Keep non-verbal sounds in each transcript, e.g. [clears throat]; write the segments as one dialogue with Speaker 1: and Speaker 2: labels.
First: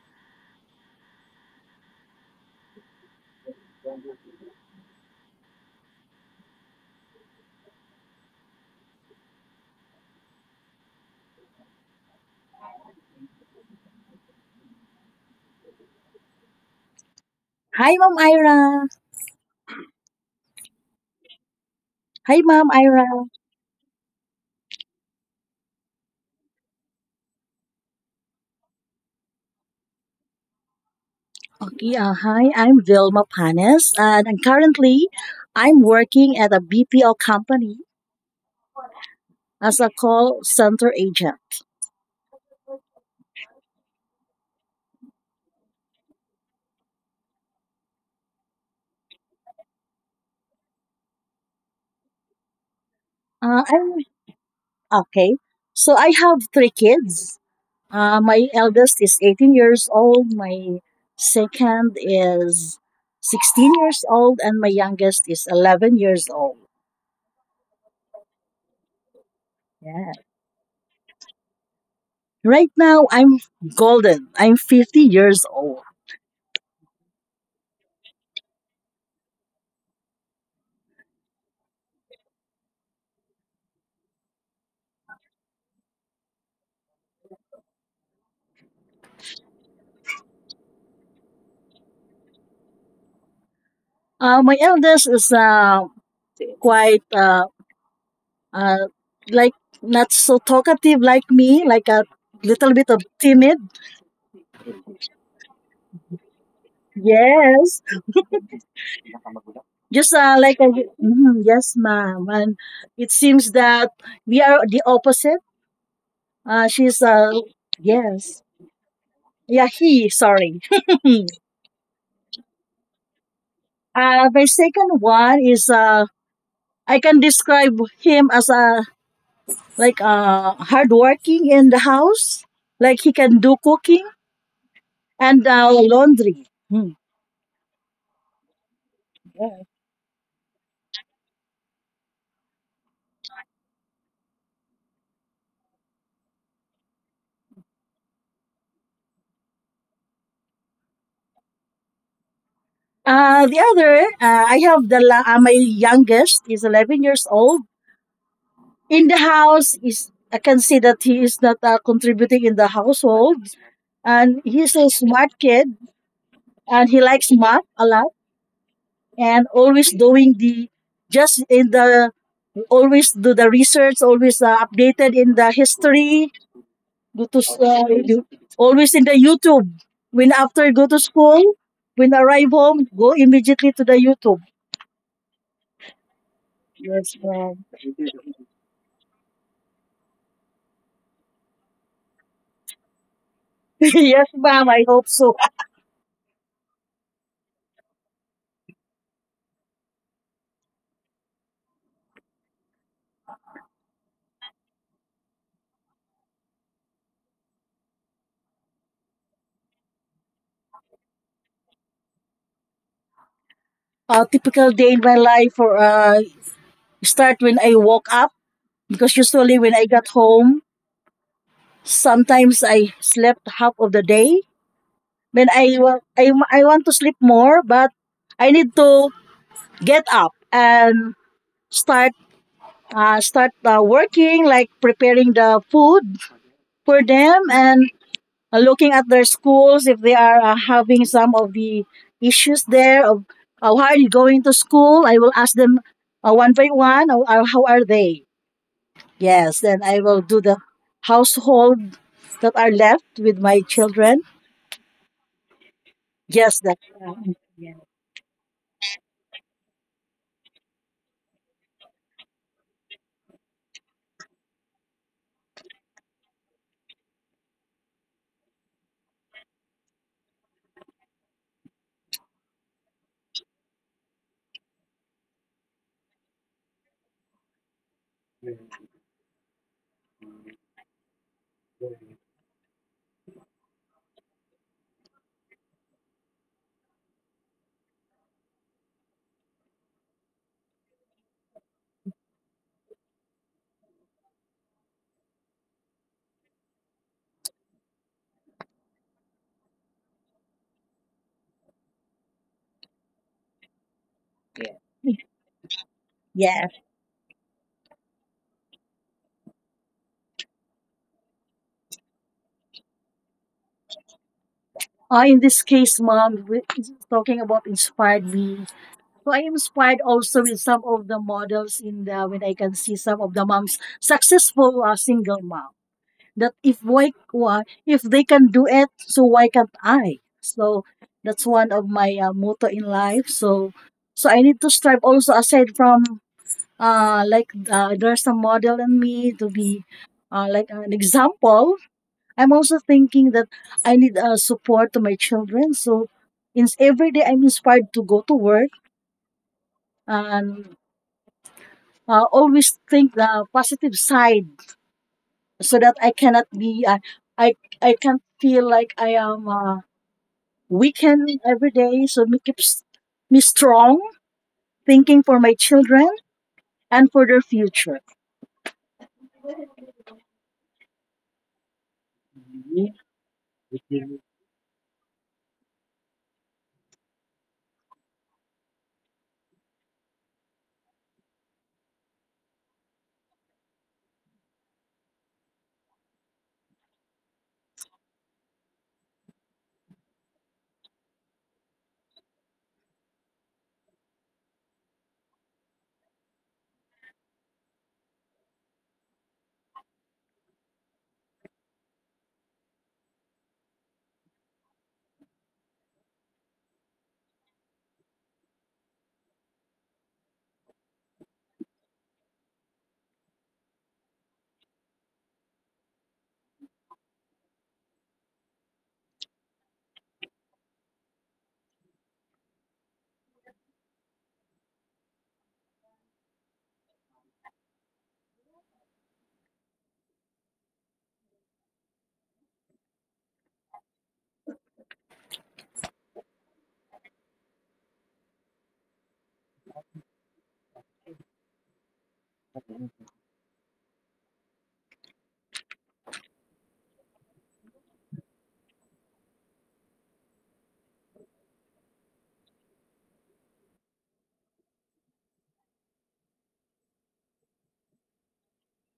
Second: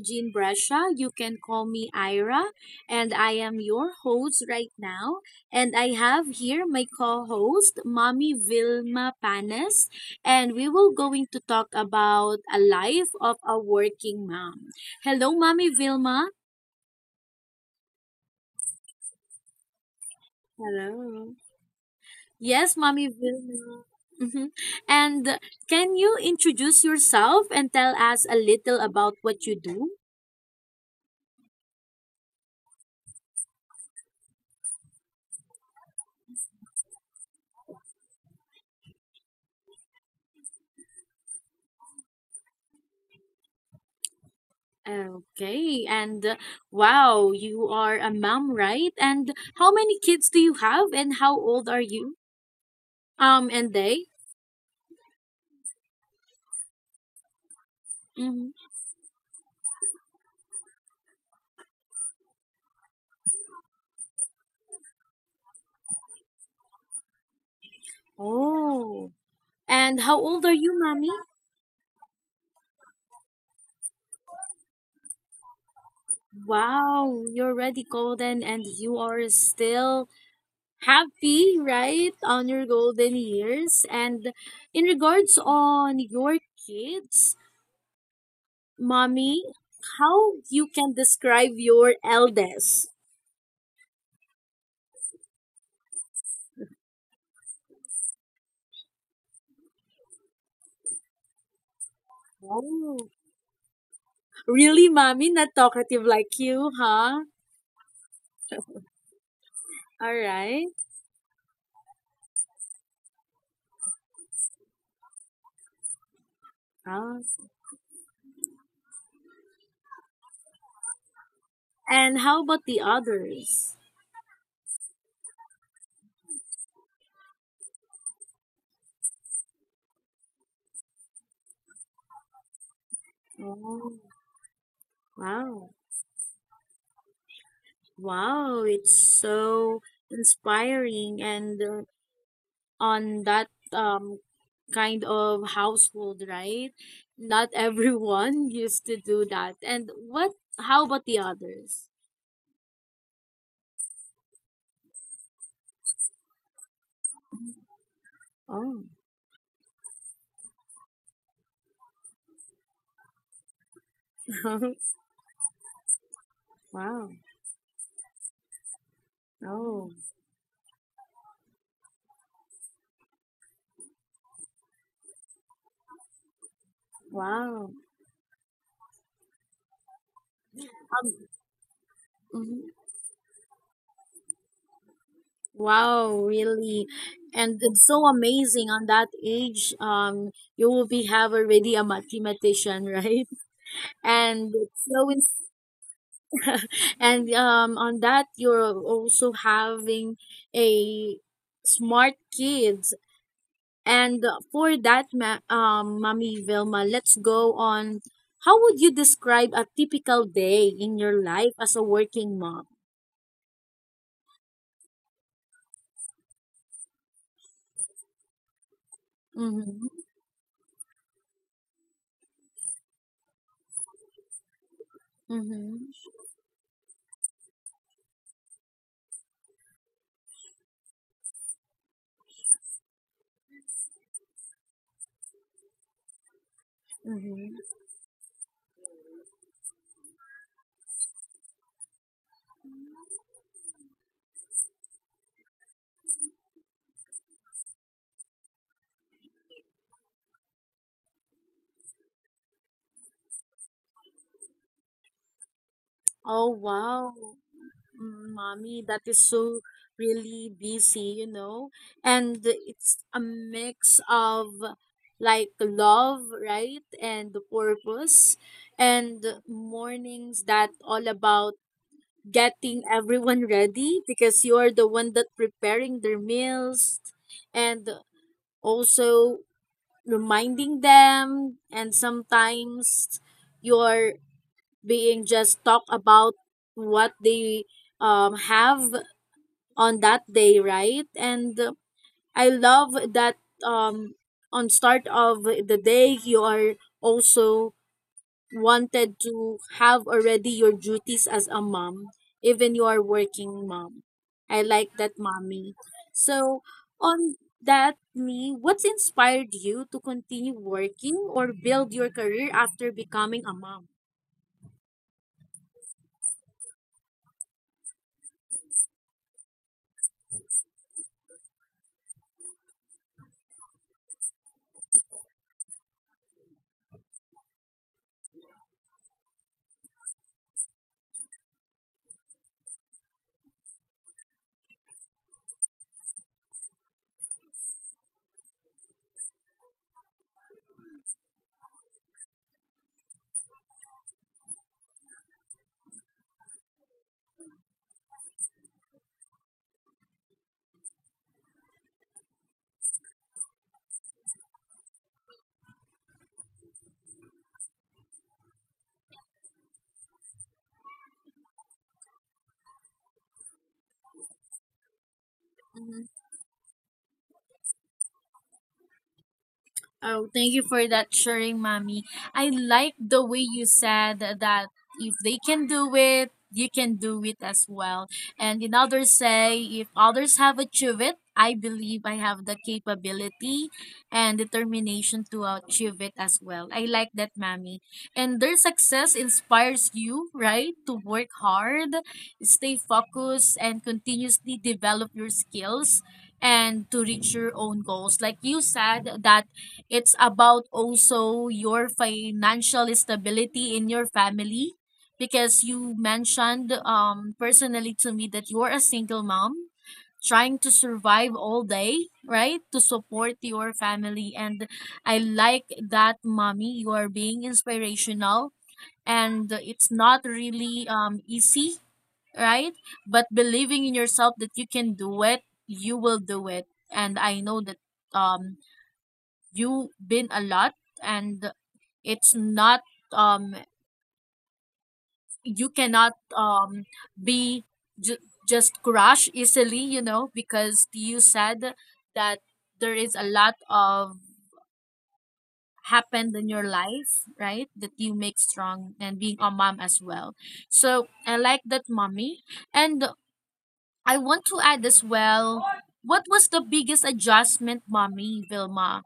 Speaker 1: Jean Brescia. You can call me Ira, and I am your host right now. And I have here my co-host, Mommy Vilma Panes, and we will going to talk about a life of a working mom. Hello, Mommy Vilma.
Speaker 2: Hi, Ma'am Ira.
Speaker 1: Hello.
Speaker 2: Hi, Ma'am
Speaker 1: Yes, Mommy
Speaker 2: Ira.
Speaker 1: Vilma. Mhm. And can you introduce yourself and tell us a little about what you do?
Speaker 2: Okay, Hi, I'm Vilma Panes, and I'm currently I'm working at a BPO company as a call center agent.
Speaker 1: Okay, and wow, you are a mom, right? And how many kids do you have, and how old are you? And they?
Speaker 2: I'm okay. So I have three kids.
Speaker 1: Mm-hmm.
Speaker 2: My eldest is 18 years old. My second is 16 years old, and my youngest is 11 years old.
Speaker 1: Oh, and how
Speaker 2: Yeah.
Speaker 1: old are you, mommy?
Speaker 2: Right now, I'm golden. I'm 50 years old.
Speaker 1: Wow, you're already golden, and you are still happy, right, on your golden years. And in regards on your kids, mommy, how you can describe your eldest?
Speaker 2: My eldest is quite uh, like not so talkative like me, like a little
Speaker 1: Oh.
Speaker 2: bit of timid.
Speaker 1: Really, mommy, not talkative like you, huh?
Speaker 2: Yes,
Speaker 1: [laughs] All
Speaker 2: just
Speaker 1: right.
Speaker 2: mhm, yes, ma'am. And it seems that we are the opposite. Uh, she's
Speaker 1: Oh.
Speaker 2: uh, yes, yeah, he. Sorry.
Speaker 1: And how about the others?
Speaker 2: My second one is I can describe him as a like hardworking in the house, like he can do
Speaker 1: Oh,
Speaker 2: cooking and
Speaker 1: wow.
Speaker 2: laundry. Hmm.
Speaker 1: Wow, it's so inspiring and on that kind of household, right? Not everyone [laughs] used to do that. And what how about the others?
Speaker 2: I have the my youngest is 11 years old.
Speaker 1: Oh.
Speaker 2: In the house is I can see that he is not contributing in the household, and he's
Speaker 1: [laughs]
Speaker 2: a smart kid, and he
Speaker 1: Wow.
Speaker 2: likes math a lot, and
Speaker 1: Oh,
Speaker 2: just in the always do the research, always updated in the history, go to s-
Speaker 1: wow.
Speaker 2: you- always in the YouTube. When after go to
Speaker 1: Um,
Speaker 2: school, when arrive
Speaker 1: mhm.
Speaker 2: home, go immediately to the YouTube.
Speaker 1: Wow, really.
Speaker 2: Yes,
Speaker 1: And
Speaker 2: ma'am.
Speaker 1: it's so amazing on that age, you will be have already a mathematician, right?
Speaker 2: [laughs]
Speaker 1: [laughs]
Speaker 2: Yes,
Speaker 1: And
Speaker 2: ma'am,
Speaker 1: it's
Speaker 2: I
Speaker 1: so
Speaker 2: hope
Speaker 1: ins-
Speaker 2: so.
Speaker 1: and on that you're also having a smart kids. And for that, ma Mommy Vilma, let's go on. How would you describe a typical day in your life as a working mom?
Speaker 2: A typical day in my life for start when I woke up because usually when I
Speaker 1: Mm-hmm.
Speaker 2: got home, sometimes I slept half of the day. When
Speaker 1: Mm-hmm.
Speaker 2: I wa- I wa- I want to sleep more, but I need to get up and start start working, like preparing the food for them
Speaker 1: Mm-hmm.
Speaker 2: and looking at their schools if they are having some of the issues there of why are you going to school. I will ask them one by one how are they, yes. Then I will do the household that are left with my children.
Speaker 1: Oh,
Speaker 2: Yes that
Speaker 1: wow.
Speaker 2: um,
Speaker 1: Mm, Mommy, that is so really busy, you know, and it's a mix of like love, right, and the purpose, and mornings that all about getting everyone ready because you are the one that preparing their meals and also reminding them, and sometimes you're being just talk about what they have on that day, right? And I love that um on start of the day you are also wanted to have already your duties as a mom, even you are working mom. I like that mommy. So
Speaker 2: yes
Speaker 1: on that me, what's inspired you to continue working or build your career after becoming a mom?
Speaker 2: In this case, mom, is talking about inspired me. So I am inspired also with some of the models in the when I can see some of the moms successful single mom. That if why, why if they can do it, so why can't I? So that's one of my motto in life. So so I need to strive also aside from there's a model in me to be like an example. I'm also thinking that I need support to my children. So in every day, I'm inspired to go to work and always think the positive side so that I cannot be I I can't feel like I am we can win every day, so me keeps me strong, thinking for my children and for their future.
Speaker 1: Oh, thank you for that sharing, mommy. I like the way you said that if they can do it, you can do it as well. And in others say, if others have achieved it, I believe I have the capability and determination to achieve it as well. I like that, mommy. And their success inspires you, right? To work hard, stay focused, and continuously develop your skills and to reach your own goals. Like you said, that it's about also your financial stability in your family because you mentioned personally to me that you're a single mom trying to survive all day, right? To support your family, and I like that mommy you are being inspirational, and it's not really easy, right? But believing in yourself that you can do it, you will do it. And I know that um you have been a lot, and it's not um you cannot be ju- just crush easily, you know, because you said that there is a lot of happened in your life, right, that you make strong and being a mom as well. So I like that mommy, and I want to add as well, what was the biggest adjustment, Mommy Vilma?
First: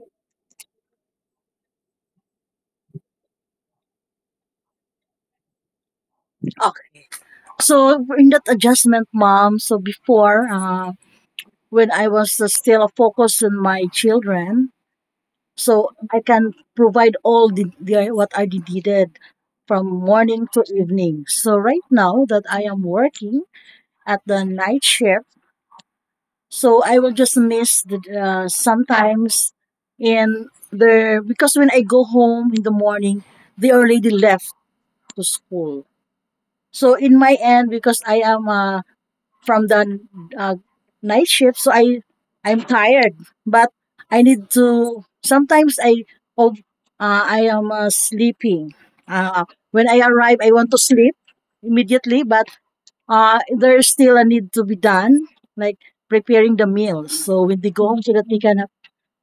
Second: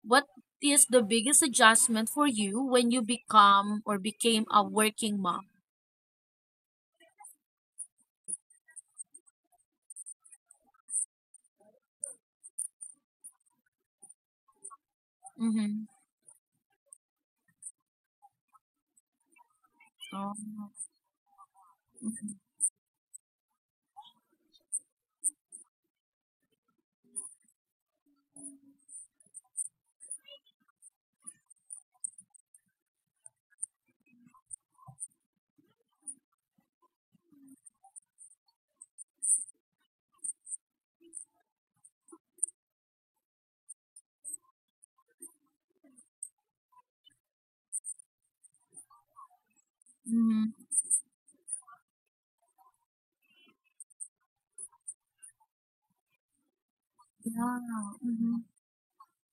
Speaker 1: What is the biggest adjustment for you when you become or became a working mom?
Speaker 2: Okay. So in that adjustment, mom. So before, when I was still focused on my children,
Speaker 1: Mm-hmm.
Speaker 2: so I can provide all the what I needed from
Speaker 1: Oh.
Speaker 2: morning to evening. So right now that I am working at the night shift, so I will just miss the sometimes in there because when I go home in the morning, they already left to school. So in my end, because I am from the uh, night shift, so I'm tired, but I need to. Sometimes oh, I am sleeping. Uh, when I arrive,
Speaker 1: Mm-hmm.
Speaker 2: I want to sleep immediately, but there's still a need to be done, like preparing the meals. So
Speaker 1: Yeah.
Speaker 2: when they go home, so that
Speaker 1: Mm-hmm.
Speaker 2: they can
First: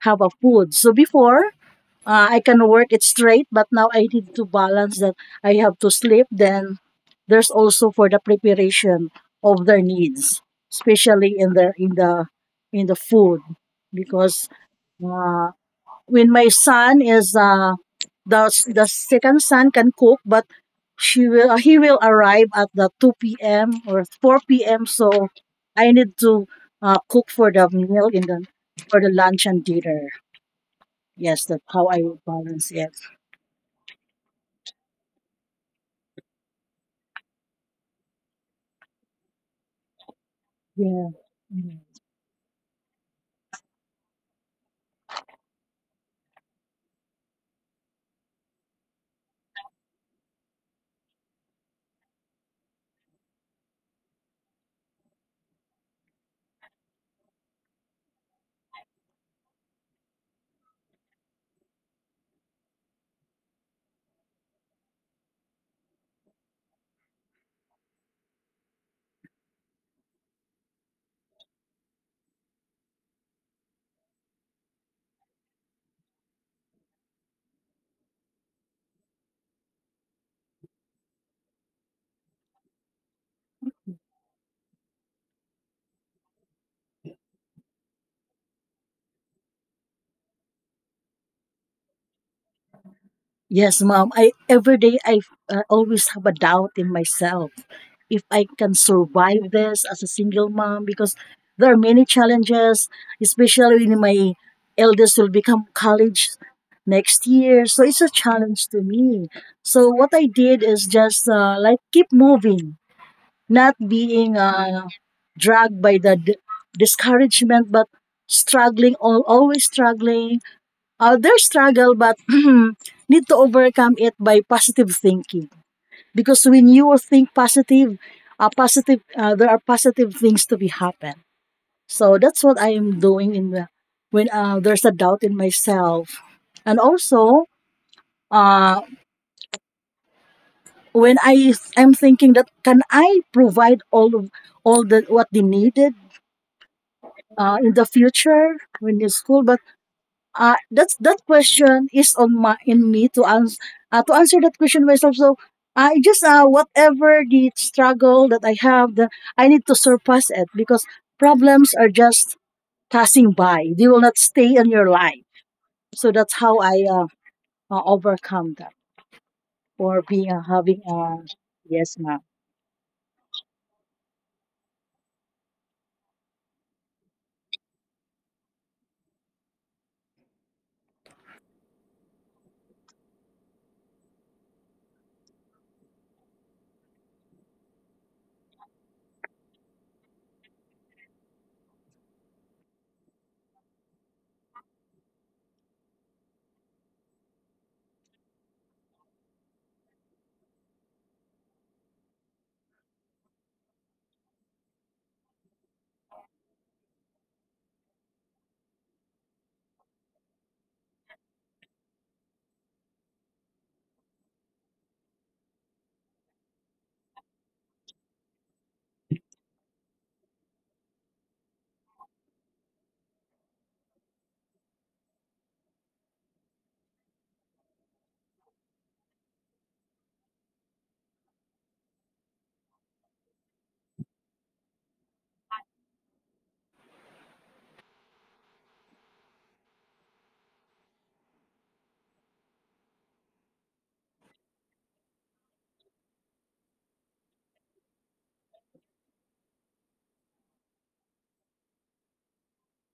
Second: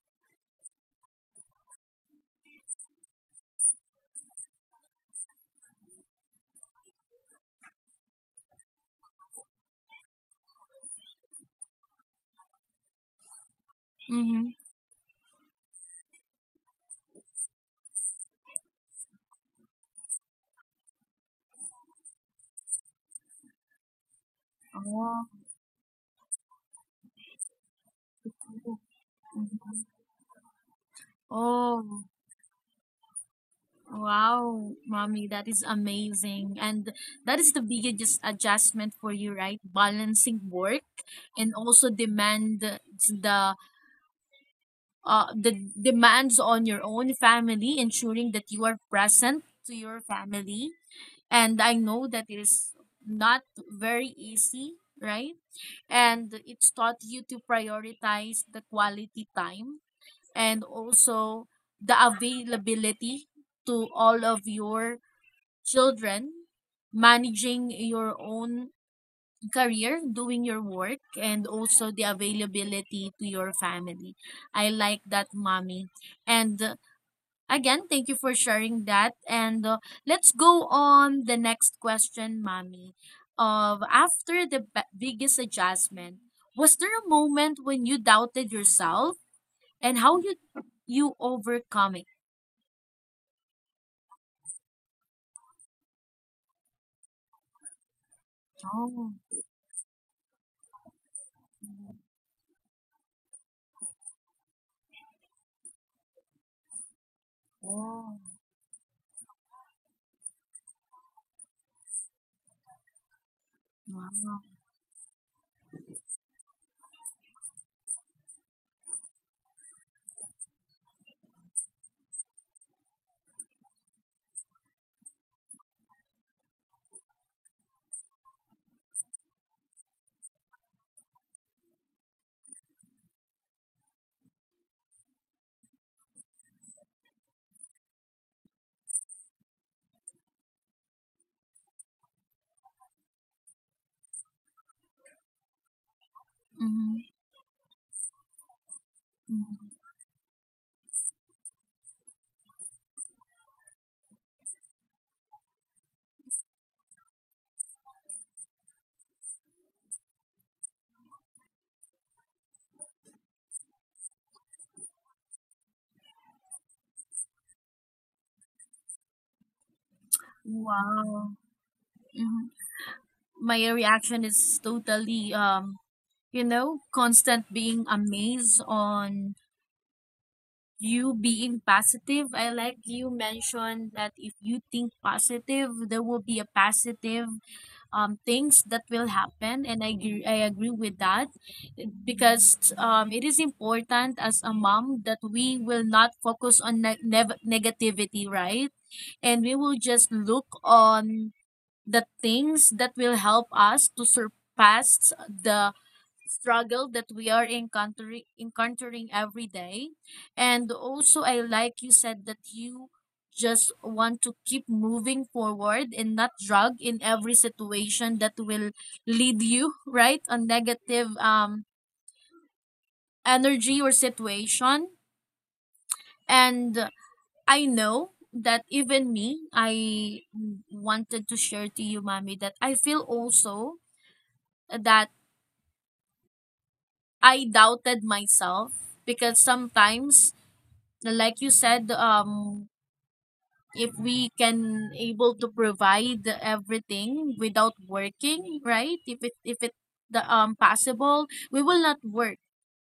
Speaker 2: have a food. So before, I can work it straight, but now I need to balance that I have to sleep. Then there's also for the preparation of their needs, especially in the food, because
Speaker 1: Mm-hmm.
Speaker 2: uh, when my son is uh, the second son can cook, but she will he will arrive at the 2 p.m. or 4 p.m.
Speaker 1: Oh.
Speaker 2: So I need to cook for the meal in the for the lunch and
Speaker 1: Mhm.
Speaker 2: dinner. Yes, that's how I
Speaker 1: Oh.
Speaker 2: would balance it.
Speaker 1: Wow, mommy, that is amazing. And that is the biggest adjustment for you, right? Balancing work
Speaker 2: Yeah.
Speaker 1: and
Speaker 2: Mm.
Speaker 1: also demand the demands on your own family, ensuring that you are present to your family, and I know that it is not very easy, right? And it's taught you to prioritize the quality time and also the availability to all of your children, managing your own career, doing your work, and also the availability to your family. I like that, mommy. And again, thank you for sharing that. And let's go on the next question, Mommy. Of after the biggest adjustment, was there a moment when you doubted yourself and how you overcome it?
Speaker 2: Yes, mom. I every day I always have a doubt in myself if I can
Speaker 1: Oh,
Speaker 2: survive this as a single mom because there are many challenges, especially when my eldest will become college next year. So it's a
Speaker 1: oh,
Speaker 2: challenge to me. So what I did is just like keep moving, not being
Speaker 1: wow.
Speaker 2: dragged by the discouragement, but struggling, always struggling. Others struggle, but [clears throat] need to overcome it by positive thinking. Because when you think positive, there are positive things to be happen. So that's what I am doing in the when there's a doubt in myself, and also uh, when I am thinking that can I provide all the what they needed
Speaker 1: Hmm.
Speaker 2: in the future when in school, but that question is on my in me to answer that question myself. So I just whatever the struggle that I have, I need to surpass it because problems are just passing by. They will not stay in your life. So that's how I overcome that or being having a
Speaker 1: Wow.
Speaker 2: yes, ma'am.
Speaker 1: Mhm. My reaction is totally you know, constant being amazed on you being positive. I like you mentioned that if you think positive, there will be a positive things that will happen, and I agree with that because it is important as a mom that we will not focus on negativity, right? And we will just look on the things that will help us to surpass the struggle that we are encountering every day. And also I like you said that you just want to keep moving forward and not drag in every situation that will lead you [laughs] right a negative energy or situation. And I know that even me I wanted to share to you mommy that I feel also that I doubted myself because sometimes like you said if we can able to provide everything without working, right, if it the possible, we will not work,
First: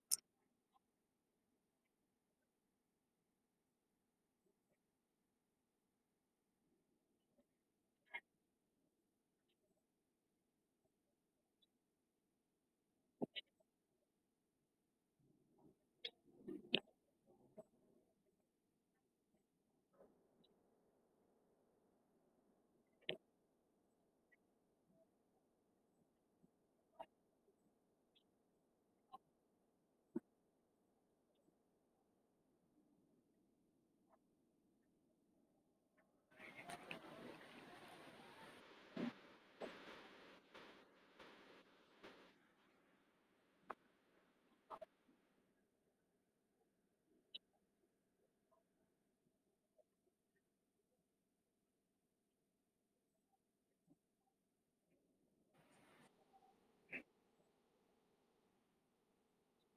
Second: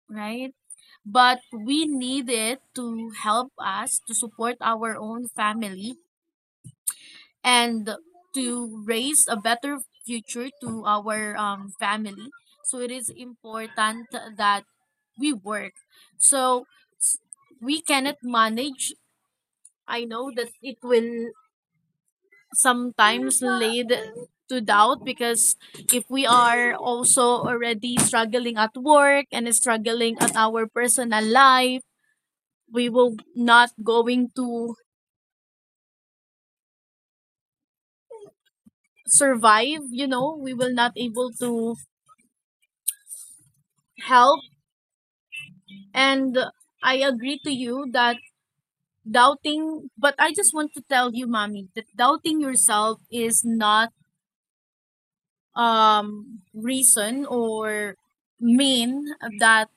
Speaker 1: right, but we need it to help us to support our own family and to raise a better future to our family. So it is important that we work, so s- we cannot manage. I know that it will sometimes lead to doubt because if we are also already struggling at work and struggling at our personal life, we will not going to survive, you know, we will not able to help. And I agree to you that doubting, but I just want to tell you mommy that doubting yourself is not reason or mean that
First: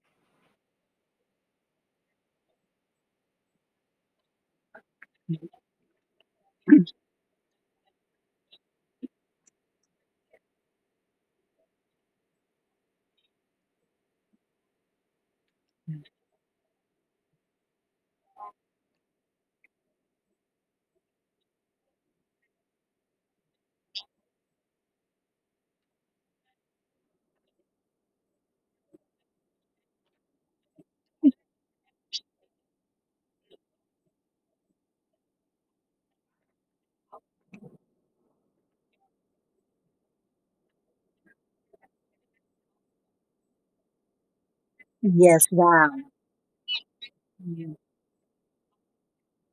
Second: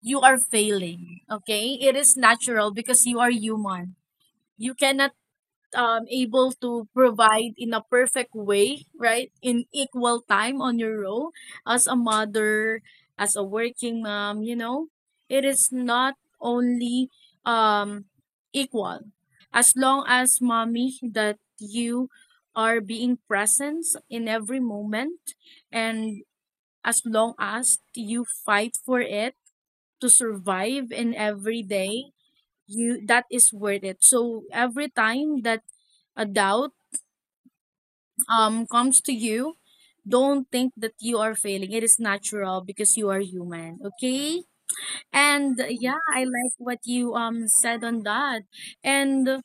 Speaker 1: you are failing, okay. It is natural because you are human. You cannot able to provide in a perfect way, right, in equal time on your role as a mother, as a working mom, you know. It is not only um equal. As long as mommy that you are being present in every moment, and as long as you fight for it to survive in every day, you, that is worth it. So every time that a doubt comes to you, don't think that you are failing. It is natural because you are human, okay.
Speaker 2: Yes,
Speaker 1: And
Speaker 2: wow.
Speaker 1: yeah, I like what you
Speaker 2: Mm.
Speaker 1: said on that. And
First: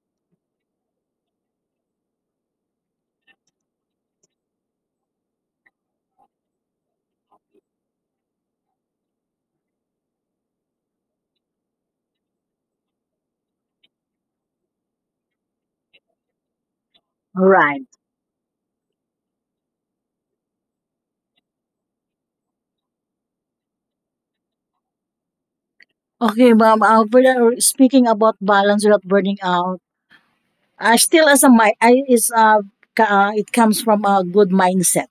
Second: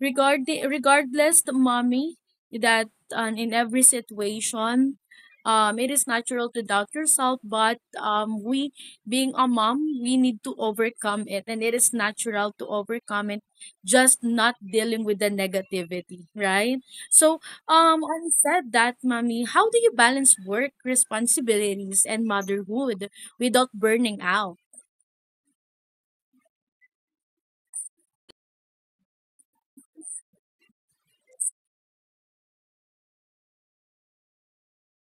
Speaker 1: regardless, mommy, that in every situation, it is natural to doubt yourself. But we being a mom, we need to overcome it, and it is natural to overcome it. Just not dealing with the negativity, right? So
Speaker 2: All right.
Speaker 1: I said that, mommy. How do you balance work responsibilities and motherhood without burning out?
Speaker 2: Okay, ma'am. Speaking about balance without burning out, still as a mi- I is ka- it comes from a good mindset.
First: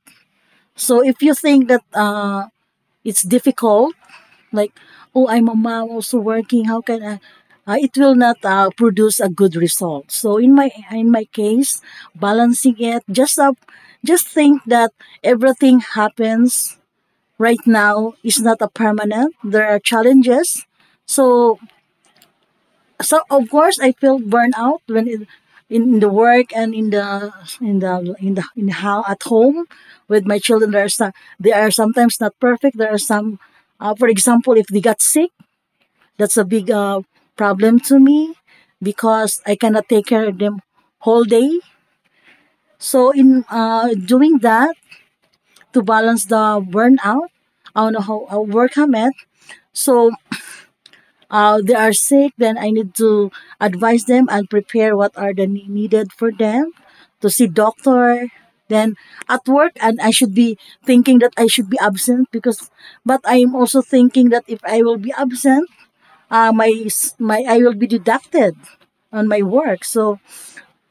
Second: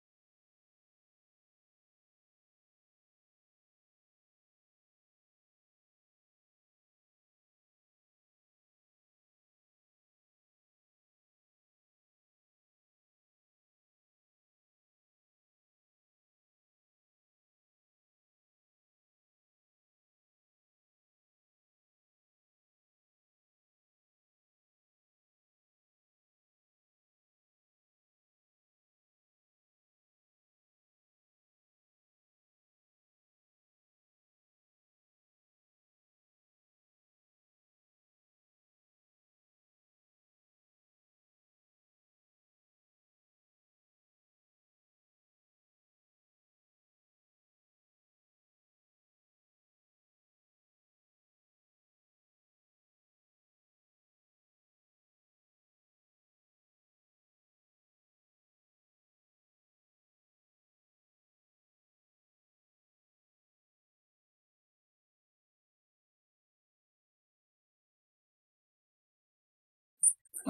Speaker 2: So if you think that it's difficult, like oh, I'm a mom also working, how can I? It will not produce a good result. So in my case, balancing it just up, just think that everything happens right now is not a permanent. There are challenges. So so of course I feel burnout when it, in the work and in how at home with my children there are some, they are sometimes not perfect. There are some for example, if they got sick, that's a big problem to me because I cannot take care of them whole day. So in doing that to balance the burnout on how I work I'm at. So they are sick, then I need to advise them and prepare what are the needed for them to see doctor. Then at work, and I should be thinking that I should be absent because, but I am also thinking that if I will be absent, my s- my I will be deducted on my work. So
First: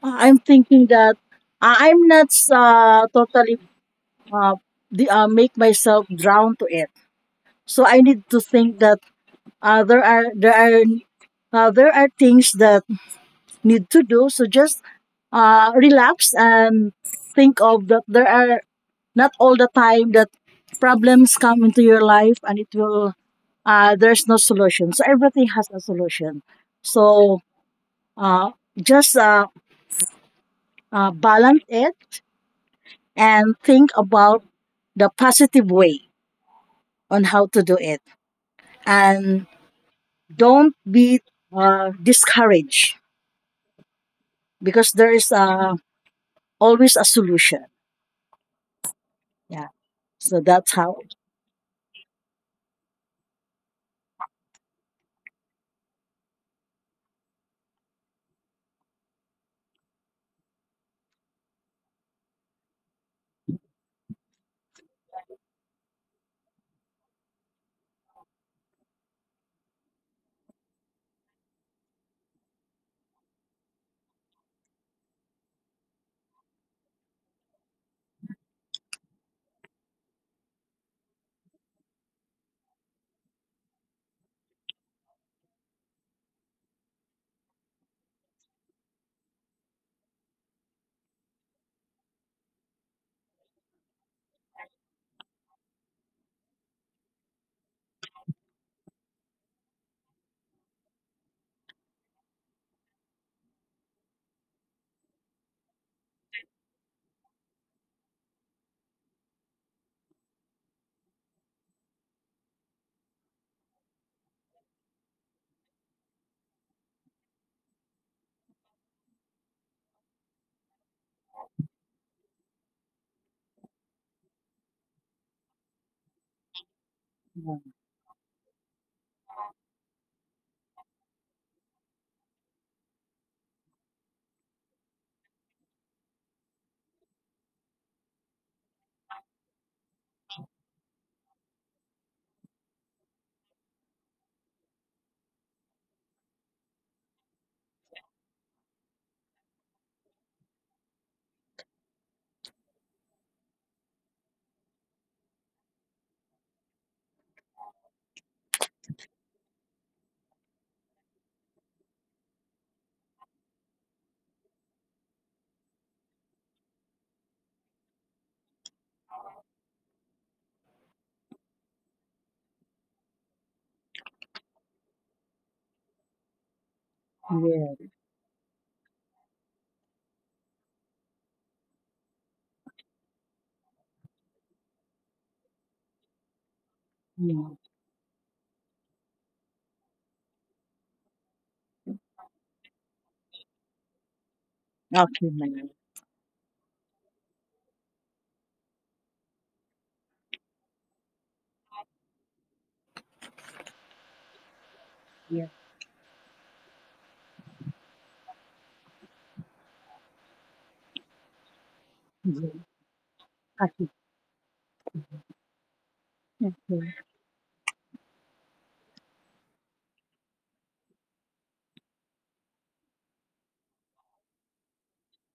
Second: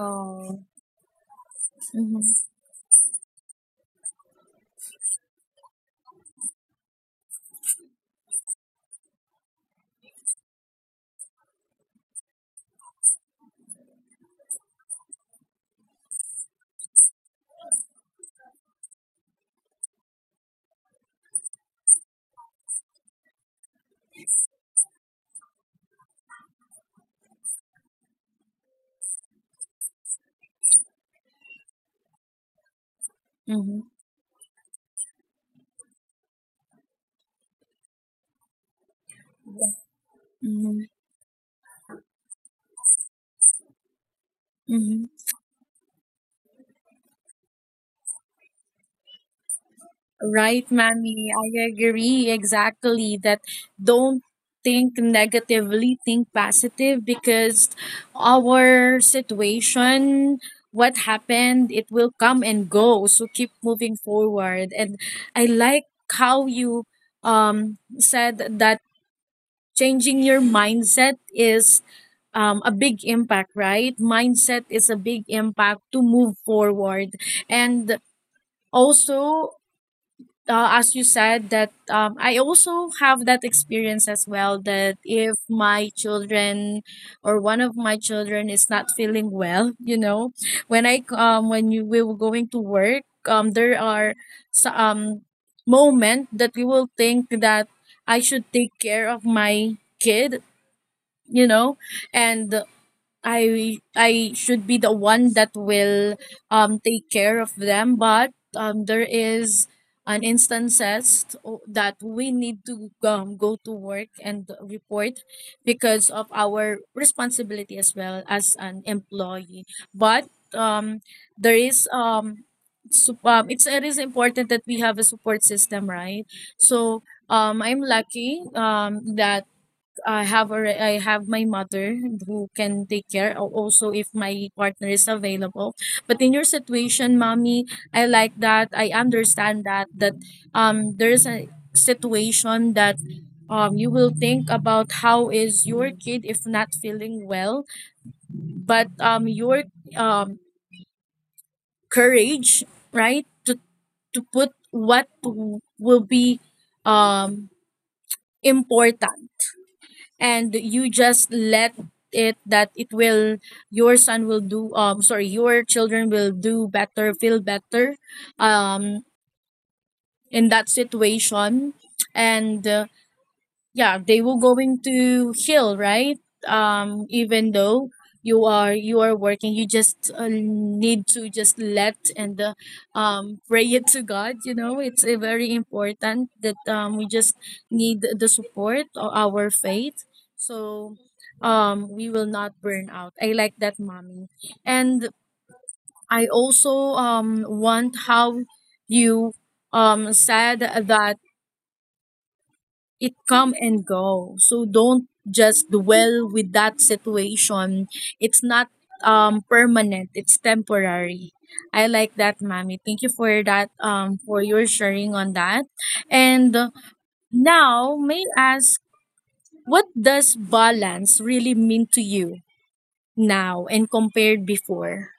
Speaker 2: I'm thinking that I'm not
Speaker 1: Mm-hmm.
Speaker 2: uh, make myself drown to it. So I need to think that uh, there are there are there are things that need to do. So just relax and think of that there are not all the time that problems come into your life and it will there's no solution. So everything has a solution. So uh, just balance it and think
Speaker 1: Mm-hmm.
Speaker 2: about the positive way on how to do it and don't
Speaker 1: Mm-hmm.
Speaker 2: be discouraged because there
Speaker 1: Mm-hmm.
Speaker 2: is a always a solution. Yeah. So that's
Speaker 1: Right,
Speaker 2: how.
Speaker 1: Mammy. I agree exactly that don't think negatively, think positive because our situation, what happened, it will come and go. So keep moving forward. And I like how you said that changing your mindset is a big impact, right? Mindset is a big impact to move forward. And also, as you said, that I also have that experience as well that if my children or one of my children is not feeling well, you know, when I when you we were going to work, there are so- um moment that we will think that I should take care of my kid, you know, and I should be the one that will take care of them. But there is an instances that we need to go to work and report because of our responsibility as well as an employee. But there is it's it is important that we have a support system, right? So
Speaker 2: Yeah.
Speaker 1: I'm lucky that I have already, I have my mother who can take care also if my partner is available. But in your situation, mommy, I like that. I understand that that there is a situation that you will think about how is your kid if not feeling well, but your um courage, right? To put will be um important. And you just let it that it will your children will do better, feel better um in that situation. And yeah, they will going to heal, right? Even
Speaker 2: Yeah.
Speaker 1: though you are working, you just need to just let. And pray it to God, you know, it's a very important that we just
Speaker 2: Yeah.
Speaker 1: need the support of our faith. So we will not burn out. I like that, mommy. And
Speaker 2: Okay, ma'am.
Speaker 1: I also want how you said that it come and go, so don't
Speaker 2: Yeah.
Speaker 1: just dwell with that situation. It's not permanent, it's temporary. I like
Speaker 2: Yeah.
Speaker 1: that, mommy. Thank you for
Speaker 2: Okay.
Speaker 1: that, for your sharing on that. And
Speaker 2: Okay.
Speaker 1: now, may I ask, what does balance really mean to you now and compared before?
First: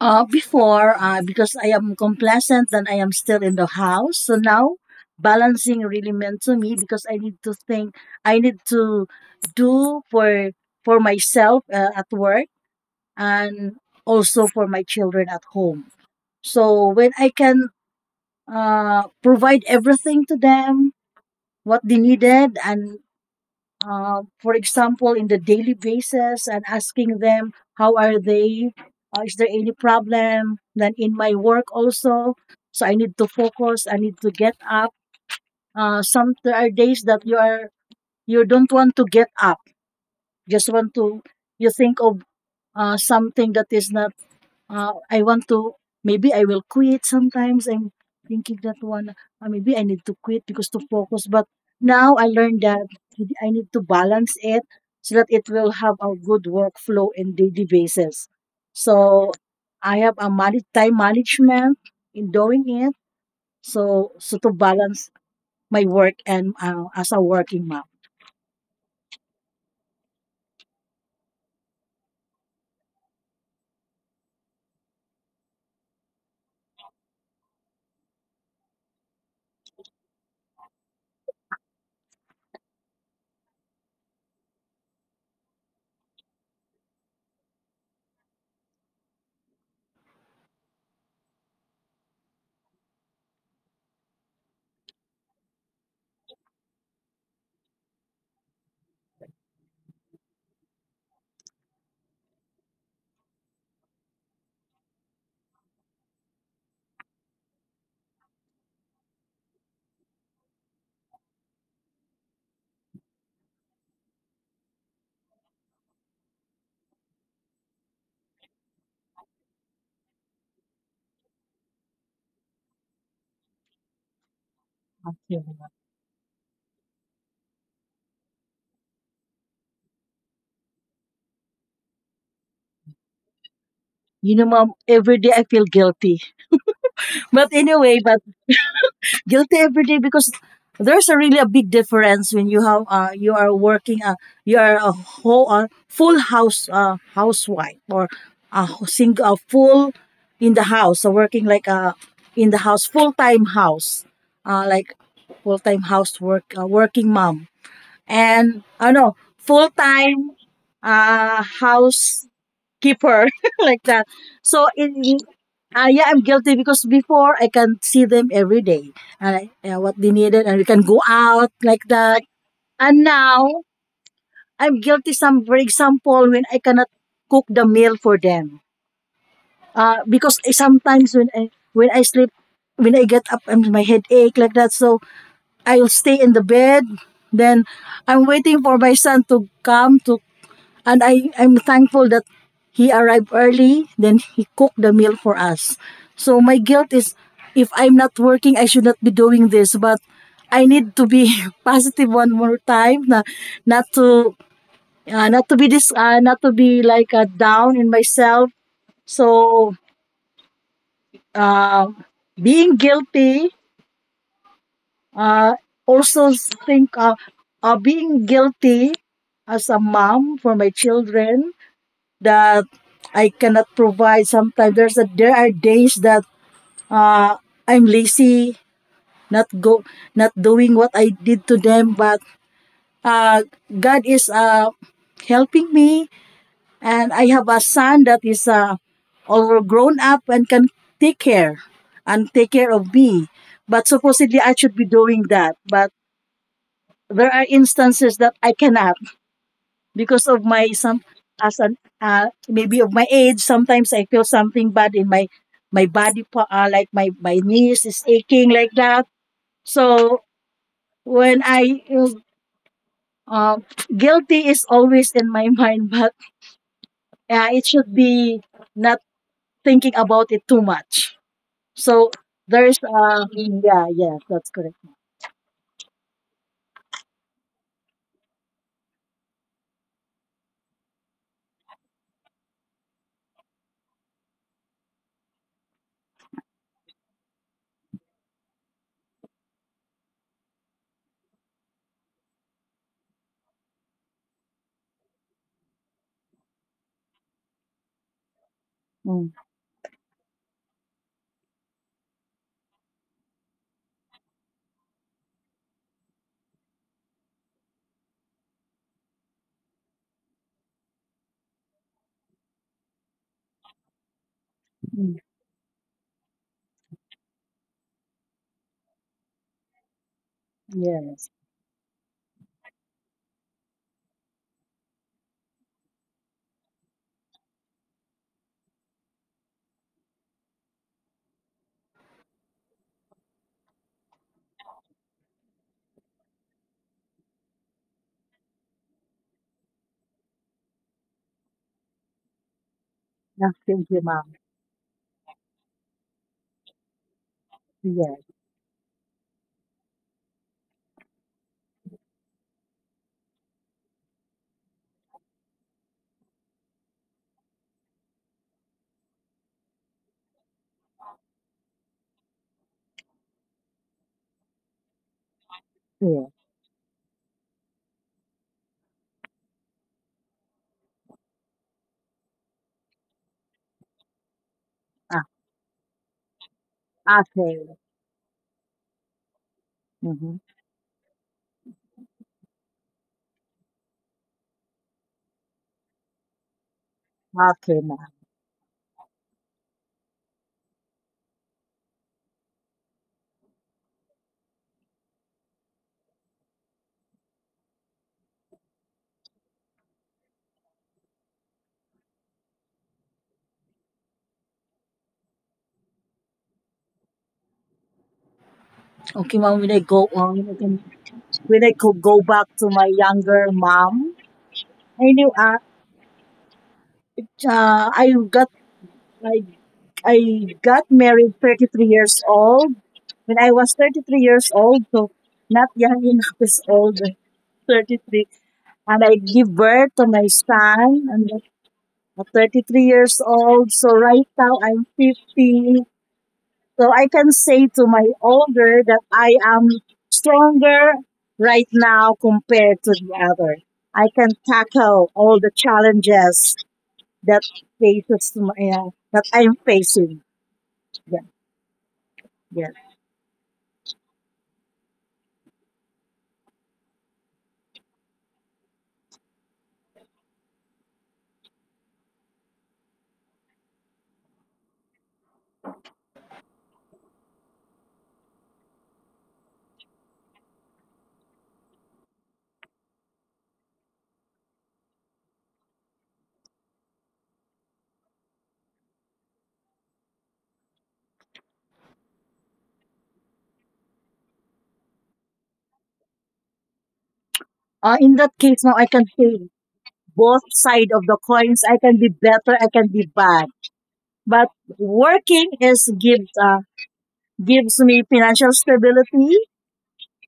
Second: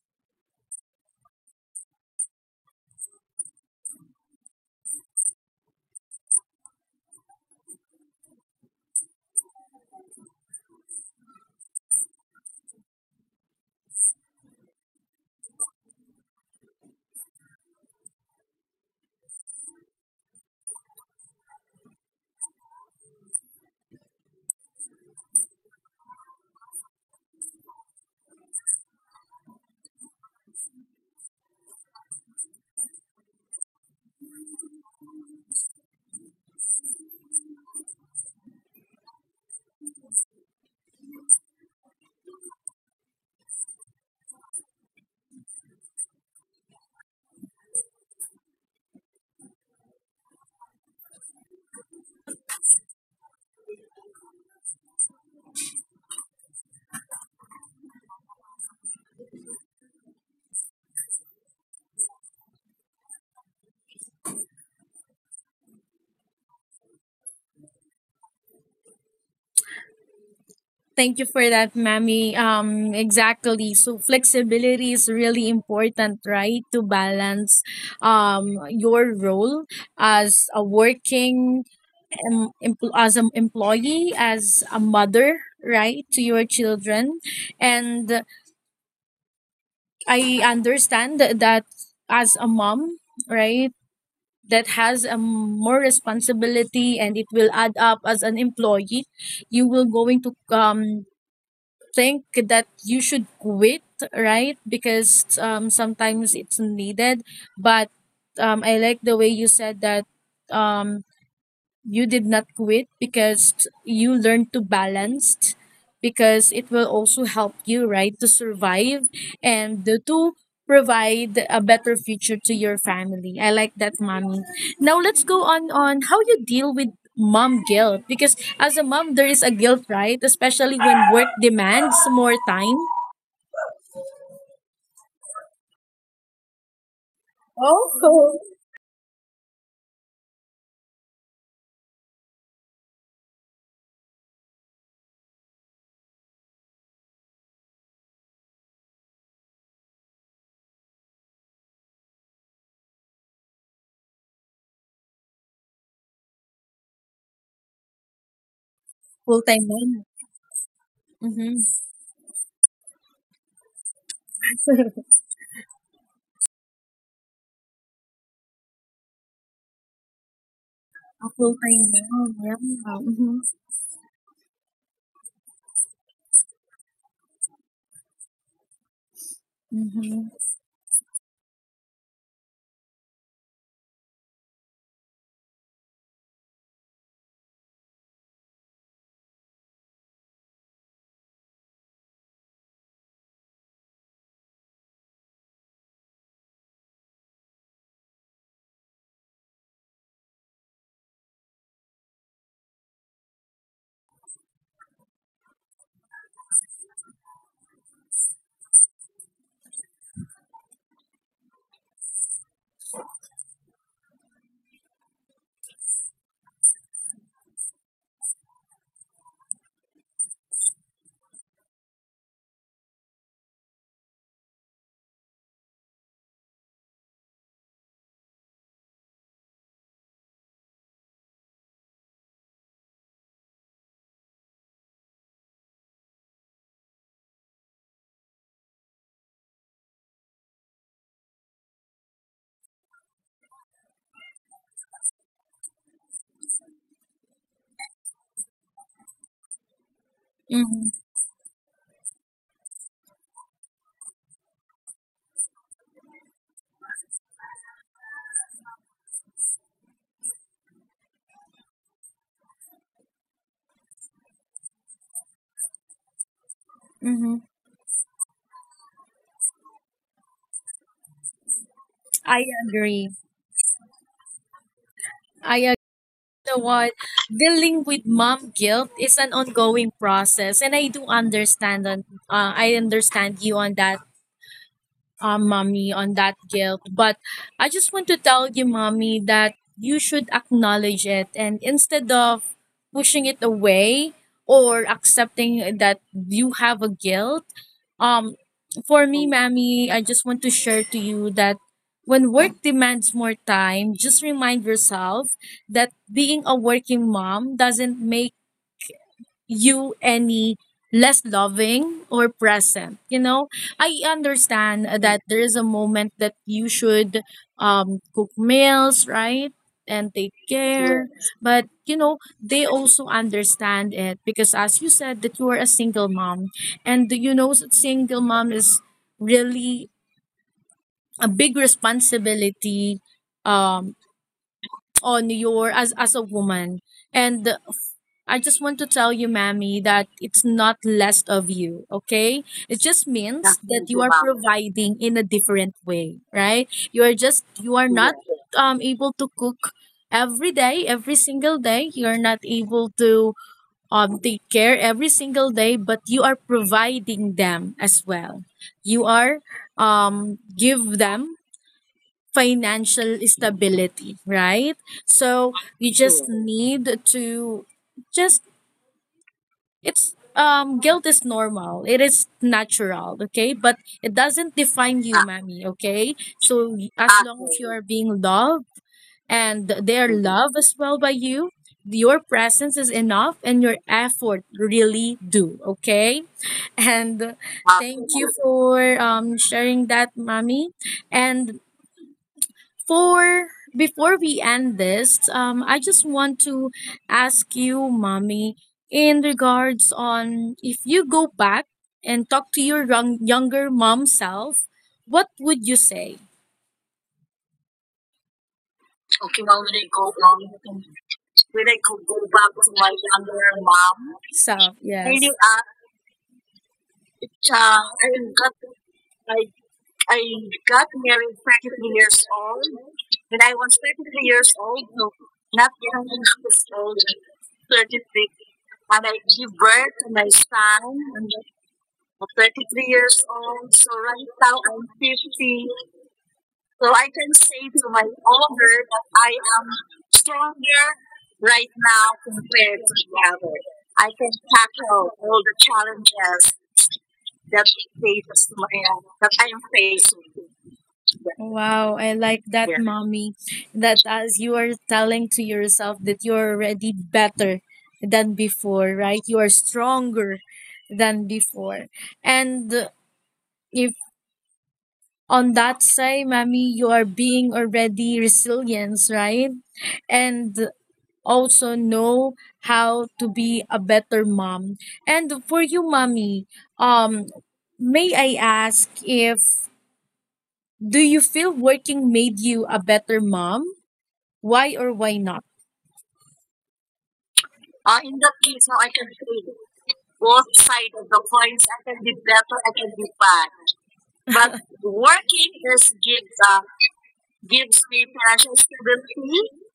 Speaker 2: Before, because I am complacent and I am still in the house. So now, balancing really meant to me because I need to think, I need to do for myself at work and also for my children at home. So when I can provide everything to them, what they needed and for example in the daily basis and asking them how are they, is there any problem. Then in my work also, so I need to focus, I need to get up. Some, there are days that you are you don't want to get up, just want to you think of something that is not I want to maybe I will quit sometimes. I'm thinking that one, maybe I need to quit because to focus. But now I learned that I need to balance it so that it will have a good workflow and daily basis. So I have a manage, time management in doing it. So so to balance my work and as a working mom.
Speaker 1: Thank you for that, Mammy. Exactly. So flexibility is really important, right? To balance your role as a working as an employee, as a mother, right, to your children. And I understand that that as a mom, right, that has more responsibility, and it will add up as an employee. You will going to think that you should quit, right? Because sometimes it's needed. But I like the way you said that um, you did not quit because you learned to balance, because it will also help you, right, to survive and to provide a better future to your family. I like that, mommy. Now let's go
Speaker 2: Yeah.
Speaker 1: on how you deal with mom guilt, because as a mom, there is a guilt, right? Especially when work demands more time.
Speaker 2: You know, mom, every day I feel guilty. [laughs] But anyway, but
Speaker 1: Oh.
Speaker 2: guilty every day because there's a really a big difference when you have you are working you are a whole full house housewife or a single a full in the house so working like a in the house full time house like full time housework working mom and I know
Speaker 1: [laughs]
Speaker 2: full
Speaker 1: Full-time mom.
Speaker 2: time
Speaker 1: Mm-hmm.
Speaker 2: house keep her [laughs] like that. So in
Speaker 1: [laughs]
Speaker 2: yeah, I'm guilty because before I can see them every day and I, what they needed, and we can go
Speaker 1: A
Speaker 2: out like
Speaker 1: full-time
Speaker 2: that.
Speaker 1: mom, yeah.
Speaker 2: And now
Speaker 1: Mm-hmm.
Speaker 2: I'm guilty. Some, for example, when I cannot cook the meal for them, because
Speaker 1: Mm-hmm.
Speaker 2: sometimes when I sleep, when I get up, and my head ache like that. So I'll stay in the bed. Then I'm waiting for my son to come to and I'm thankful that he arrived early, then he cooked the meal for us. So my guilt is if I'm not working, I should not be doing this. But I need to be [laughs] positive one more time, na, not to not to be this, not to be like down in myself. So uh, being guilty, uh, also think being guilty as a mom for my children that I cannot provide. Sometimes there are days that uh, I'm lazy, not go, not doing what I did to them. But uh, God is helping me, and I have a son that is all grown up and can take care and take care of me. But supposedly I should be doing that. But there are instances that I cannot, because of my some as an maybe of my age. Sometimes I feel something bad in my my body like my knees is aching like that. So when I uh, guilty is always in my [laughs] mind. But it should
Speaker 1: Mm-hmm.
Speaker 2: be not thinking about it too much. So there's
Speaker 1: I
Speaker 2: yeah,
Speaker 1: agree.
Speaker 2: yeah, that's correct.
Speaker 1: I agree. You know what? Dealing with mom guilt is an ongoing process, and I do understand on. I understand you on that, mommy, on that guilt. But I just want to tell you, mommy, that you should acknowledge it, and instead of pushing it away or accepting that you have a guilt, um,
Speaker 2: Mm,
Speaker 1: for me, mommy, I just want to share to you that when work demands more time, just remind yourself that being a working mom doesn't make you any less loving or present, you know. I
Speaker 2: mm,
Speaker 1: understand that there is a moment that you should cook meals, right, and take
Speaker 2: yes.
Speaker 1: care. Yes. But you know, they also understand it, because as you said that you are a single mom. And you know, single mom is really a big responsibility um on your, as a woman. And I just want to tell you, Mammy, that it's not less of you, okay? It
Speaker 2: Ah,
Speaker 1: just
Speaker 2: thank
Speaker 1: means
Speaker 2: you,
Speaker 1: that
Speaker 2: ma'am.
Speaker 1: definitely, you Definitely. are, Mama. Providing in a different way, right? You are just
Speaker 2: Yes,
Speaker 1: you are not Yes. Able to cook every day, every single day. You are not able to take care every single day, but you are providing them as well. You are give them financial stability, right? So
Speaker 2: yes,
Speaker 1: you just need to just it's guilt is normal. It is natural, okay? But it doesn't
Speaker 2: ah,
Speaker 1: define you, mommy, okay? So as
Speaker 2: okay.
Speaker 1: long as you okay. are being loved, and
Speaker 2: Mm-hmm.
Speaker 1: they are loved as well by you, your presence is enough, and your effort really do, okay?
Speaker 2: Okay, ma'am.
Speaker 1: And thank you Okay. for sharing that, mommy. And for before we end this, I just want to ask you, mommy, in regards on if you go back and talk to your younger mom self, what would you say?
Speaker 2: Okay, mom, when I go
Speaker 1: Okay, well,
Speaker 2: on, when I could go
Speaker 1: when I
Speaker 2: back
Speaker 1: go,
Speaker 2: to
Speaker 1: go
Speaker 2: my
Speaker 1: back to
Speaker 2: younger
Speaker 1: my
Speaker 2: mom,
Speaker 1: younger mom,
Speaker 2: I
Speaker 1: so
Speaker 2: knew
Speaker 1: really, yes, ask,
Speaker 2: I
Speaker 1: cha,
Speaker 2: got
Speaker 1: I got
Speaker 2: I
Speaker 1: my
Speaker 2: I
Speaker 1: I
Speaker 2: got married
Speaker 1: got
Speaker 2: 33
Speaker 1: married
Speaker 2: years
Speaker 1: 33
Speaker 2: old.
Speaker 1: years old.
Speaker 2: When I was
Speaker 1: When I
Speaker 2: 33
Speaker 1: was
Speaker 2: years
Speaker 1: 33
Speaker 2: old, so
Speaker 1: years old,
Speaker 2: not
Speaker 1: no,
Speaker 2: young
Speaker 1: not
Speaker 2: enough is
Speaker 1: 30
Speaker 2: old,
Speaker 1: years old,
Speaker 2: 33,
Speaker 1: 33.
Speaker 2: and I give
Speaker 1: And I
Speaker 2: birth to
Speaker 1: give
Speaker 2: my
Speaker 1: birth to my
Speaker 2: son, and
Speaker 1: son.
Speaker 2: at 33
Speaker 1: I
Speaker 2: years
Speaker 1: 33
Speaker 2: old.
Speaker 1: years
Speaker 2: So right
Speaker 1: old. So
Speaker 2: now I'm
Speaker 1: right now I'm
Speaker 2: 50.
Speaker 1: 50.
Speaker 2: So I can
Speaker 1: So
Speaker 2: say
Speaker 1: I
Speaker 2: to
Speaker 1: can
Speaker 2: my
Speaker 1: say to my
Speaker 2: older that I
Speaker 1: older that
Speaker 2: am
Speaker 1: I am
Speaker 2: stronger
Speaker 1: stronger
Speaker 2: right now
Speaker 1: right now
Speaker 2: compared to the
Speaker 1: compared to
Speaker 2: other.
Speaker 1: the
Speaker 2: I
Speaker 1: other.
Speaker 2: can
Speaker 1: I can
Speaker 2: tackle all the
Speaker 1: tackle all the
Speaker 2: challenges
Speaker 1: challenges
Speaker 2: that
Speaker 1: that
Speaker 2: faces my,
Speaker 1: faces
Speaker 2: that I'm
Speaker 1: my, that I am
Speaker 2: facing.
Speaker 1: facing.
Speaker 2: Yeah,
Speaker 1: Wow,
Speaker 2: yeah.
Speaker 1: I like that, Yeah. mommy. That as you are telling to yourself that you're already better than before, right? You are stronger than before. And if on that side, mommy, you are being already resilient, right? And also know how to be a better mom. And for you, mommy, um, may I ask if do you feel working made you a better mom? Why or why not?
Speaker 2: In that case, now
Speaker 1: In
Speaker 2: I
Speaker 1: that
Speaker 2: can
Speaker 1: case, no, I
Speaker 2: say
Speaker 1: can feel
Speaker 2: both side of
Speaker 1: both
Speaker 2: the
Speaker 1: sides of
Speaker 2: coins.
Speaker 1: the
Speaker 2: I can be
Speaker 1: coins. I can
Speaker 2: better. I
Speaker 1: be
Speaker 2: can
Speaker 1: better,
Speaker 2: be
Speaker 1: I can
Speaker 2: bad.
Speaker 1: be bad.
Speaker 2: But
Speaker 1: But [laughs]
Speaker 2: working is
Speaker 1: working
Speaker 2: gives
Speaker 1: is gives
Speaker 2: gives me
Speaker 1: gives
Speaker 2: financial
Speaker 1: me financial
Speaker 2: stability.
Speaker 1: stability.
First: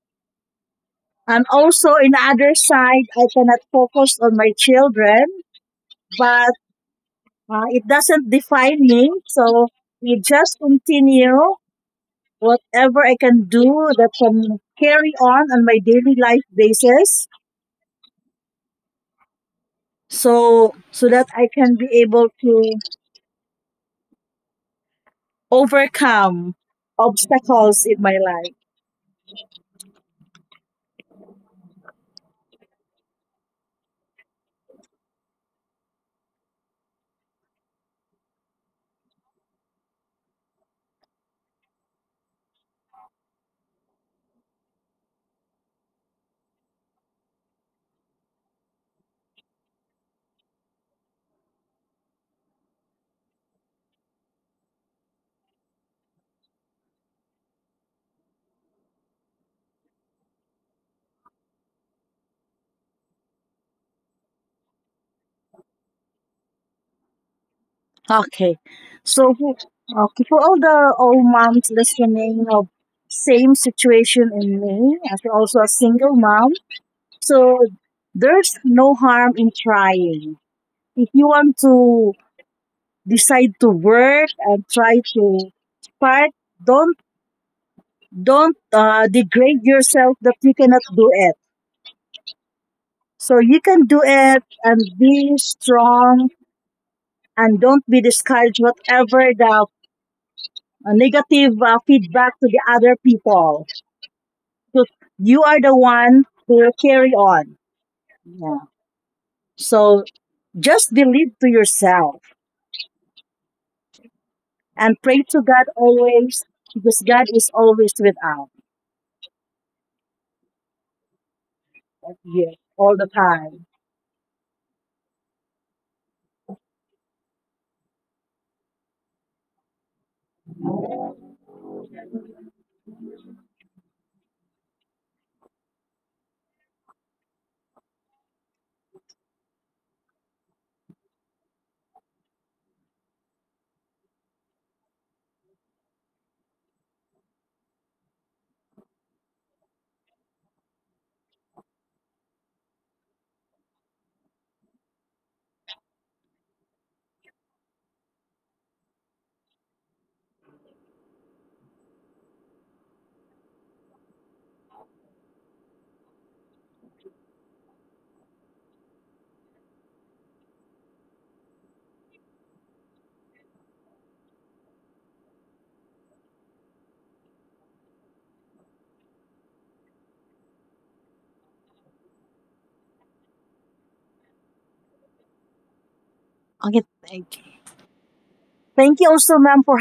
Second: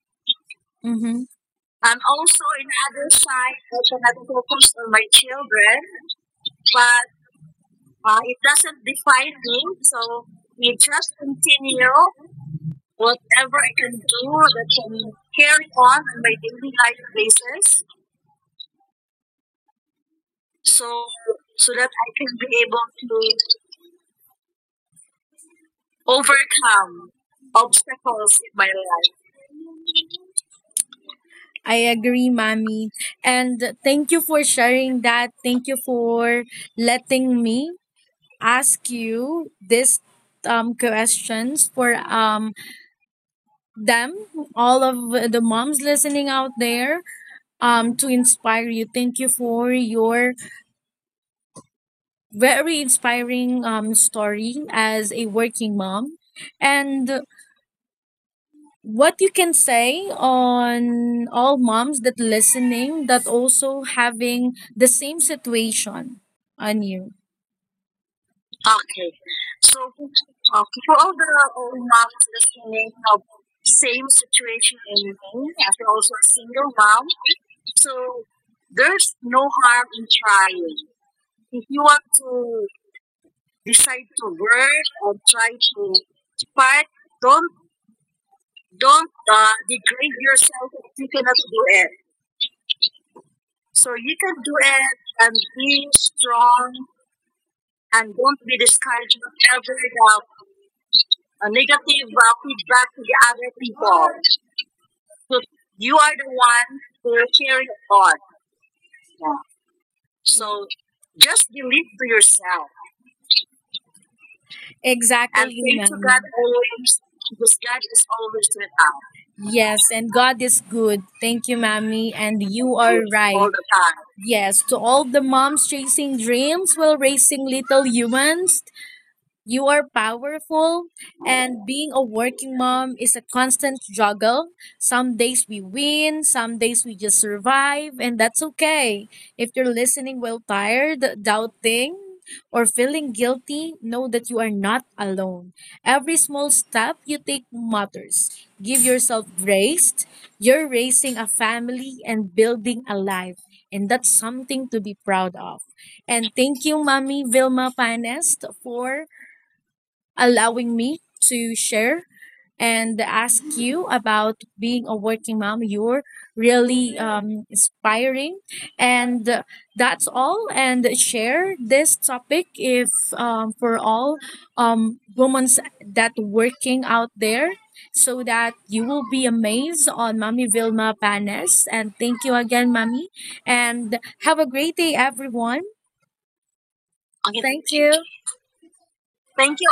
Speaker 1: Mm-hmm.
Speaker 2: And also,
Speaker 1: And
Speaker 2: in the
Speaker 1: also,
Speaker 2: other
Speaker 1: in the
Speaker 2: side,
Speaker 1: other
Speaker 2: I
Speaker 1: side,
Speaker 2: cannot
Speaker 1: I can
Speaker 2: focus
Speaker 1: have
Speaker 2: on my
Speaker 1: focus on my
Speaker 2: children,
Speaker 1: children,
Speaker 2: but
Speaker 1: but
Speaker 2: It doesn't
Speaker 1: it
Speaker 2: define
Speaker 1: doesn't
Speaker 2: me,
Speaker 1: define me.
Speaker 2: so we
Speaker 1: So
Speaker 2: just
Speaker 1: we just
Speaker 2: continue
Speaker 1: continue
Speaker 2: whatever I can
Speaker 1: whatever
Speaker 2: do
Speaker 1: I can
Speaker 2: that
Speaker 1: do
Speaker 2: can
Speaker 1: that can
Speaker 2: carry on
Speaker 1: carry
Speaker 2: my
Speaker 1: on
Speaker 2: daily
Speaker 1: in my
Speaker 2: life
Speaker 1: daily life
Speaker 2: basis,
Speaker 1: basis. so
Speaker 2: so that I
Speaker 1: so
Speaker 2: can be
Speaker 1: that I can
Speaker 2: able
Speaker 1: be
Speaker 2: to
Speaker 1: able to
Speaker 2: overcome
Speaker 1: overcome
Speaker 2: obstacles in my
Speaker 1: obstacles in
Speaker 2: life.
Speaker 1: my life. I agree, Mommy. And thank you for sharing that. Thank you for letting me ask you this questions for them, all of the moms listening out there, to inspire you. Thank you for your very inspiring story as a working mom. And what you can say on all moms that listening that also having the same situation on you.
Speaker 2: Okay,
Speaker 1: Okay.
Speaker 2: so who-
Speaker 1: So,
Speaker 2: okay, for all the
Speaker 1: okay, for all
Speaker 2: old
Speaker 1: the
Speaker 2: moms
Speaker 1: old moms
Speaker 2: listening of
Speaker 1: listening of
Speaker 2: same
Speaker 1: same
Speaker 2: situation in
Speaker 1: situation
Speaker 2: me as
Speaker 1: And
Speaker 2: also
Speaker 1: me,
Speaker 2: a
Speaker 1: as
Speaker 2: single
Speaker 1: also a
Speaker 2: mom,
Speaker 1: single mom,
Speaker 2: so
Speaker 1: so
Speaker 2: there's no
Speaker 1: there's
Speaker 2: harm in
Speaker 1: no harm in
Speaker 2: trying.
Speaker 1: trying.
Speaker 2: If you want
Speaker 1: If
Speaker 2: to
Speaker 1: you want to
Speaker 2: decide to
Speaker 1: decide
Speaker 2: work
Speaker 1: to
Speaker 2: and
Speaker 1: work
Speaker 2: try to
Speaker 1: or try to
Speaker 2: start,
Speaker 1: fight,
Speaker 2: don't
Speaker 1: don't
Speaker 2: don't degrade yourself
Speaker 1: degrade
Speaker 2: that you
Speaker 1: yourself
Speaker 2: cannot
Speaker 1: if
Speaker 2: do
Speaker 1: you
Speaker 2: it.
Speaker 1: cannot do it.
Speaker 2: So you can
Speaker 1: So
Speaker 2: do
Speaker 1: you can
Speaker 2: it
Speaker 1: do
Speaker 2: and
Speaker 1: it
Speaker 2: be
Speaker 1: and be
Speaker 2: strong,
Speaker 1: strong,
Speaker 2: and don't be
Speaker 1: and don't
Speaker 2: discouraged
Speaker 1: be discouraged
Speaker 2: whatever
Speaker 1: with
Speaker 2: the
Speaker 1: every
Speaker 2: negative
Speaker 1: negative
Speaker 2: feedback to the
Speaker 1: feedback
Speaker 2: other
Speaker 1: to the other
Speaker 2: people.
Speaker 1: people.
Speaker 2: So you
Speaker 1: So
Speaker 2: are the
Speaker 1: you are
Speaker 2: one
Speaker 1: the
Speaker 2: to
Speaker 1: one
Speaker 2: carry
Speaker 1: who
Speaker 2: on.
Speaker 1: carry on.
Speaker 2: Yeah.
Speaker 1: Yeah.
Speaker 2: So
Speaker 1: So
Speaker 2: just believe to
Speaker 1: just believe to
Speaker 2: yourself
Speaker 1: yourself
Speaker 2: and
Speaker 1: and
Speaker 2: pray to God
Speaker 1: exactly, pray to God Ma'am.
Speaker 2: always, because
Speaker 1: always,
Speaker 2: God is
Speaker 1: because God
Speaker 2: always
Speaker 1: is
Speaker 2: with us.
Speaker 1: always with us. Yes, and God is good. Thank you, Mommy. And
Speaker 2: Yeah,
Speaker 1: you Good
Speaker 2: all the
Speaker 1: are Good all right.
Speaker 2: time.
Speaker 1: the time. Yes, to all the moms chasing dreams while raising little humans, you are powerful, and being a working mom is a constant struggle. Some days we win, some days we just survive, and that's okay. If you're listening while tired, doubting, or feeling guilty, know that you are not alone. Every small step you take matters. Give yourself grace. You're raising a family and building a life, and that's something to be proud of. And thank you, Mommy Vilma Panes, for allowing me to share and ask you about being a working mom. You're really inspiring. And that's all. And share this topic if for all women that working out there, so that you will be amazed on Mommy Vilma Panes. And thank you again, Mommy. And have a great day, everyone.
Speaker 2: Okay, thank you.
Speaker 1: Okay. Thank you.
Speaker 2: Thank you also, ma'am,
Speaker 1: Thank you.
Speaker 2: for